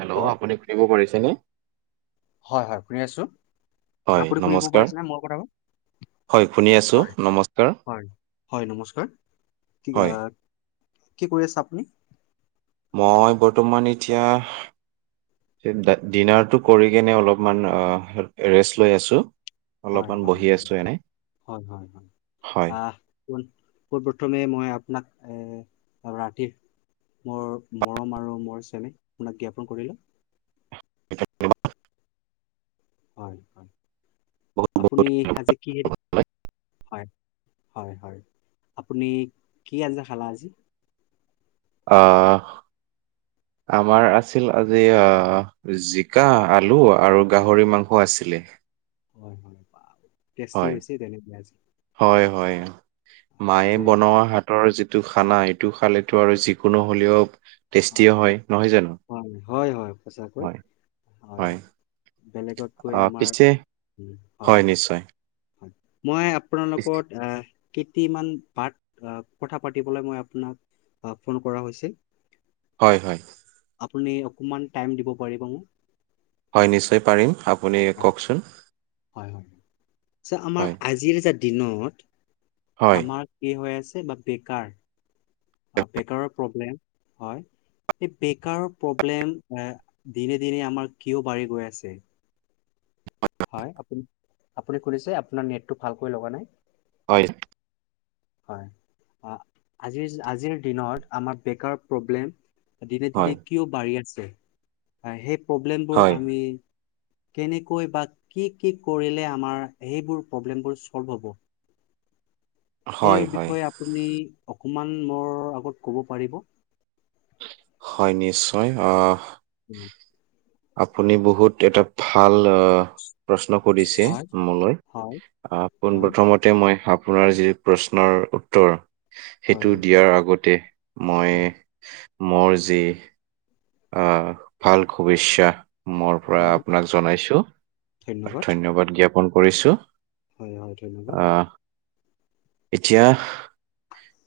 Hello আপুনি শুনিব পাৰিছেনে? হয় হয় শুনি আছো। হয় আপুনি শুনিব নমস্কাৰ, পাৰিছেনে মোৰ কথাবোৰ? হয় শুনি আছো হয় নমস্কাৰ। হয় হয় নমস্কাৰ কি হয়, [unintelligible] কি কৰি আছা আপুনি? মই বৰ্তমান এতিয়া সেই দা ডিনাৰটো কৰি কেনে অলপমান আহ ৰেষ্ট লৈ আছো। হয় অলপমান হয় বহি হয় আছো এনে হয় হয় হয় হয়। আহ পোন পোনপ্ৰথমে মই আপোনাক এহ ৰাতিৰ মোৰ মৰম আৰু মোৰ চেনেহ আপোনাক জ্ঞাপন কৰিলো। [unintelligible] হয় হয় বহুত বহুত আপুনি আজি কি হে দি আপোনালৈ। হয় হয় হয় আপুনি কি আঞ্জা খালা আজি? আহ আমাৰ আছিল আজি আহ জিকা, আলু আৰু গাহৰি মাংস আছিলে। হয় হয় বাল। হয়, হয় হয় হয়, মায়ে আজি বনোৱা হাত তৰ যিটো খানা সেইটো খালেতো আৰু যিকোনো হ'লেও টেষ্টিয়ে হয় নহয় জানো? হয় হয় হয় সঁচাকৈ, হয় হয়। বেলেগতকৈ আহ আমাৰ পিছে উম, হয় হয়। হয় মই আপোনাৰ পিছে- লগত আহ কেইটিমান পাৰ্টি আহ কথা পাতিবলৈ মই আপোনাক আ ফোন কৰা হৈছে। হয় হয়। আপুনি অকমান টাইম দিব পাৰিব মোক? হয় নিশ্চয় পাৰিম আপুনি হয় কওকচোন? হয় হয় ছা আমাৰ হয় আজিৰ যে দিনত হয় আমাৰ কি হৈ আছে বা বেকাৰ, বেকাৰৰ প্ৰব্লেম, হয়। এই বেকাৰৰ প্ৰব্লেম এ দিনে দিনে আমাৰ কিয় বাঢ়ি গৈ আছে? হয়, আপুনি আপুনি শুনিছে, আপোনাৰ নেটটো ভালকৈ লগা নাই? হয়। হয়, আজিৰ আজিৰ দিনত আমাৰ বেকাৰ প্ৰব্লেম দিনে দিনে হয় কিয় বাঢ়ি আছে, অ' সেই প্ৰব্লেমবোৰ হয় আমি কেনেকৈ বা কি কি কৰিলে, আমাৰ সেইবোৰ প্ৰব্লেমবোৰ ছ'ল্ভ হ'ব। হয় সেই হয় বিষয়ে আপুনি, অকমান মোৰ আগত ক'ব পাৰিব। হয় নিশ্চয়, অ' উম্। আপুনি বহুত এটা ভাল, অ'। প্ৰশ্ন কৰিছে, হয়, মোলৈ হয়, অ', পোন হয়, প্ৰথমত তে মই আপোনাৰ যি প্ৰশ্নৰ উত্তৰ, হয়, সেইটো দিয়াৰ আগতে মই, হয়, মোৰ যি অ', ভাল শুভেচ্ছা মোৰ পৰা হয়, আপোনাক জনাইছোঁ, ধন্যবাদ জ্ঞাপন কৰিছোঁ। হয় হয়, ধন্যবাদ। এতিয়া,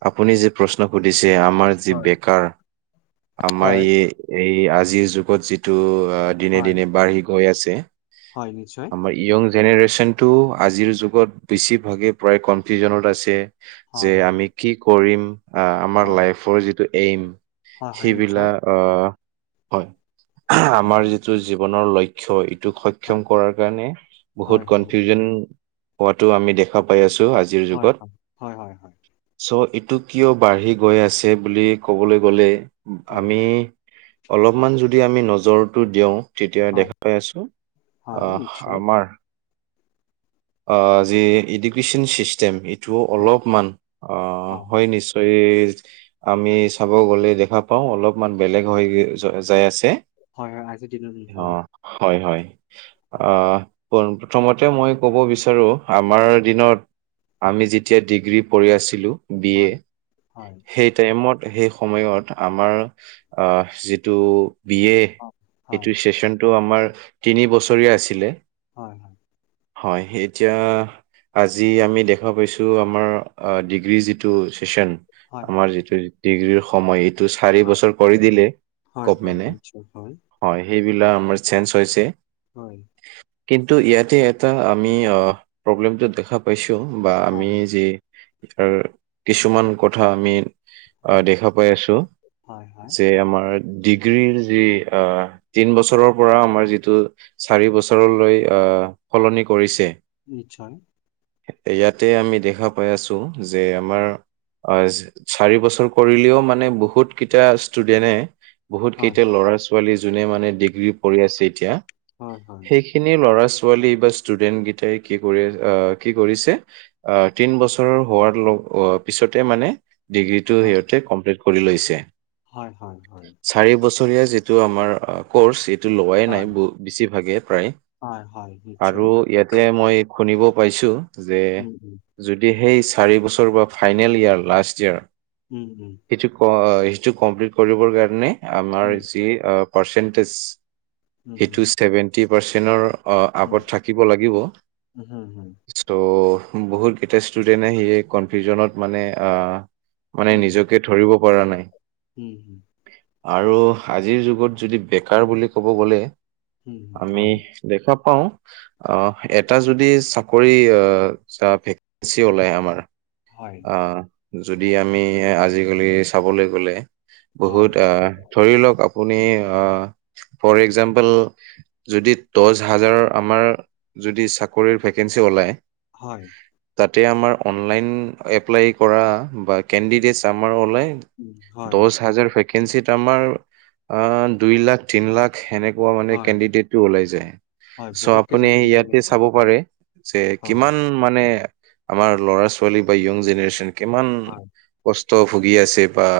আপুনি যে প্ৰশ্ন সুধিছে আমাৰ যি হয়। বেকাৰ, আমাৰ হয়, ই এই আজিৰ যুগত যিটো আ দিনে হয়, দিনে বাঢ়ি গৈ আছে। হয়, নিশ্চয়। আমাৰ য়ং জেনেৰেশ্যনটো, আজিৰ যুগত বেছিভাগেই প্ৰায় কনফিউজনত আছে। যে হয়, হয়, আমি কি কৰিম, আমাৰ হয়, লাইফৰ যিটো এইম হয়, হয়, নিশ্চয়। সেইবিলাক অ', হয়। আমাৰ হয়, যিটো জীৱনৰ লক্ষ্য চ' ইটোক হয়, সক্ষম কৰাৰ কাৰণে, হয়, বহুত হয়, কনফিউজন হোৱাতো আমি দেখা পাই আছোঁ। আজ হয় হয়, হয় হয় হয়। চ' এইটো কিয় বাঢ়ি গৈ আছে, বুলি ক'বলৈ গ'লে হয়, আমি অলপমান যদি আমি নজৰটো দিওঁ। তেতিয়া হয়, দেখাই আছোঁ, হয়, অ', নিশ্চয়। আমাৰ যি এডুকেচন চিষ্টেম, এইটোও হয়, অলপমান, অ' হয় নি ত' এই আমি চাব গ'লে দেখা পাওঁ। অলপমান বেলেগ হৈ যাই আছে। হয় হয়, আজিৰ দিনত অ হয়। হয় হয়, হয়, অ'। প্ৰথমতে মই ক'ব বিচাৰোঁ, আমাৰ দিনত আমি যেতিয়া, ডিগ্ৰী পঢ়ি আছিলোঁ। বি এ, হয়, হয়, সেই টাইমত সেই সময়ত আমাৰ অ', যিটো বি এ, হয়, সেইটো চেচনটো আমাৰ তিনি বছৰীয়া আছিলে। হয় হয়। হয়, এতিয়া আজি আমি দেখা পাইছোঁ, আমাৰ ডিগ্ৰীৰ যিটো ছেচন। আমাৰ যিটো ডিগ্ৰীৰ সময়, এইটো চাৰি বছৰ। কৰি দিলে গভমেন্টে। হয়, সেইবিলাক আমাৰ চেঞ্জ হৈছে। হয়। কিন্তু ইয়াতে এটা আমি অ', প্ৰব্লেমটো দেখা কৈছোঁ বা আমি যি কিছুমান কথা আমি অ', দেখা পাই আছোঁ। যে আমাৰ ডিগ্ৰীৰ, যি অ', তিনি বছৰৰ পৰা আমাৰ যিটো চাৰি বছৰলৈ আহ সলনি কৰিছে। নিশ্চয়। ইয়াতে আমি দেখা পাই আছো যে আমাৰ। হয় চাৰি বছৰ কৰিলেও মানে বহুত। কেইটা ষ্টুডেন্টে বহুত কেইটা ল'ৰা ছোৱালী যোনে মানে ডিগ্ৰী কৰিঢ় আছে এতিয়া। হয় হয়। সেইখিনি লৰা ছোৱালী বা ষ্টুডেন্ট কেইটাই কি কৰি আহ কি কৰিছে। আহ তিন বছৰৰ হোৱাৰ পিছতে মানে ডিগ্ৰী, সিহতে কমপ্লিট কৰি লৈছে। হয় হয় হয়। চাৰি বছৰীয়া যিটো আমাৰ কৰ্চ এইটো লোৱাই নাই বেছিভাগে প্ৰায়। আৰু ইয়াতে মই শুনিব পাইছোঁ যে, যদি সেই চাৰি বছৰ বা ফাইনেল ইয়োৰ লাষ্ট ইয়েৰ। উম উম। সেইটো সেইটো কমপ্লিট কৰিবৰ কাৰণে আমাৰ যি পাৰ্চেন্টিজ। সেইটো ছেভেন্টি পাৰ্চেন্টৰ, অ আগত থাকিব লাগিব। চ বহুত কেইটা ষ্টুডেন্ট আহি কনফিউজনত মানে। মানে নিজকে ধৰিব পৰা নাই। উম, আৰু আজিৰ যুগত যদি বেকাৰ বুলি ক'ব গ'লে আমি। দেখা পাওঁ। অ এটা যদি চাকৰি আহ ভেকেঞ্চি ওলাই আমাৰ। হয়। অ যদি আমি আজিকালি চাবলৈ গ'লে বহুত আহ। ধৰি লওক আপুনি অ ফৰ একজামপল। যদি দহ হাজাৰৰ আমাৰ যদি চাকৰিৰ ভেকেঞ্চি ওলায়। হয়। তাতে আমাৰ অনলাইন এপ্লাই কৰা বা কেণ্ডিডেটছ আমাৰ অনলাইন। দহ হাজাৰ ভেকেঞ্চিত আমাৰ আ দুই লাখ। তিন লাখ সেনেকুৱা মানে কেণ্ডিডেটটো ওলাই যায়। চ আপুনি ইয়াতে চাব পাৰে যে কিমান মানে আমাৰ ল'ৰা ছোৱালী বা ইয়ং জেনেৰেচন কিমান কষ্ট ভুগি আছে বা,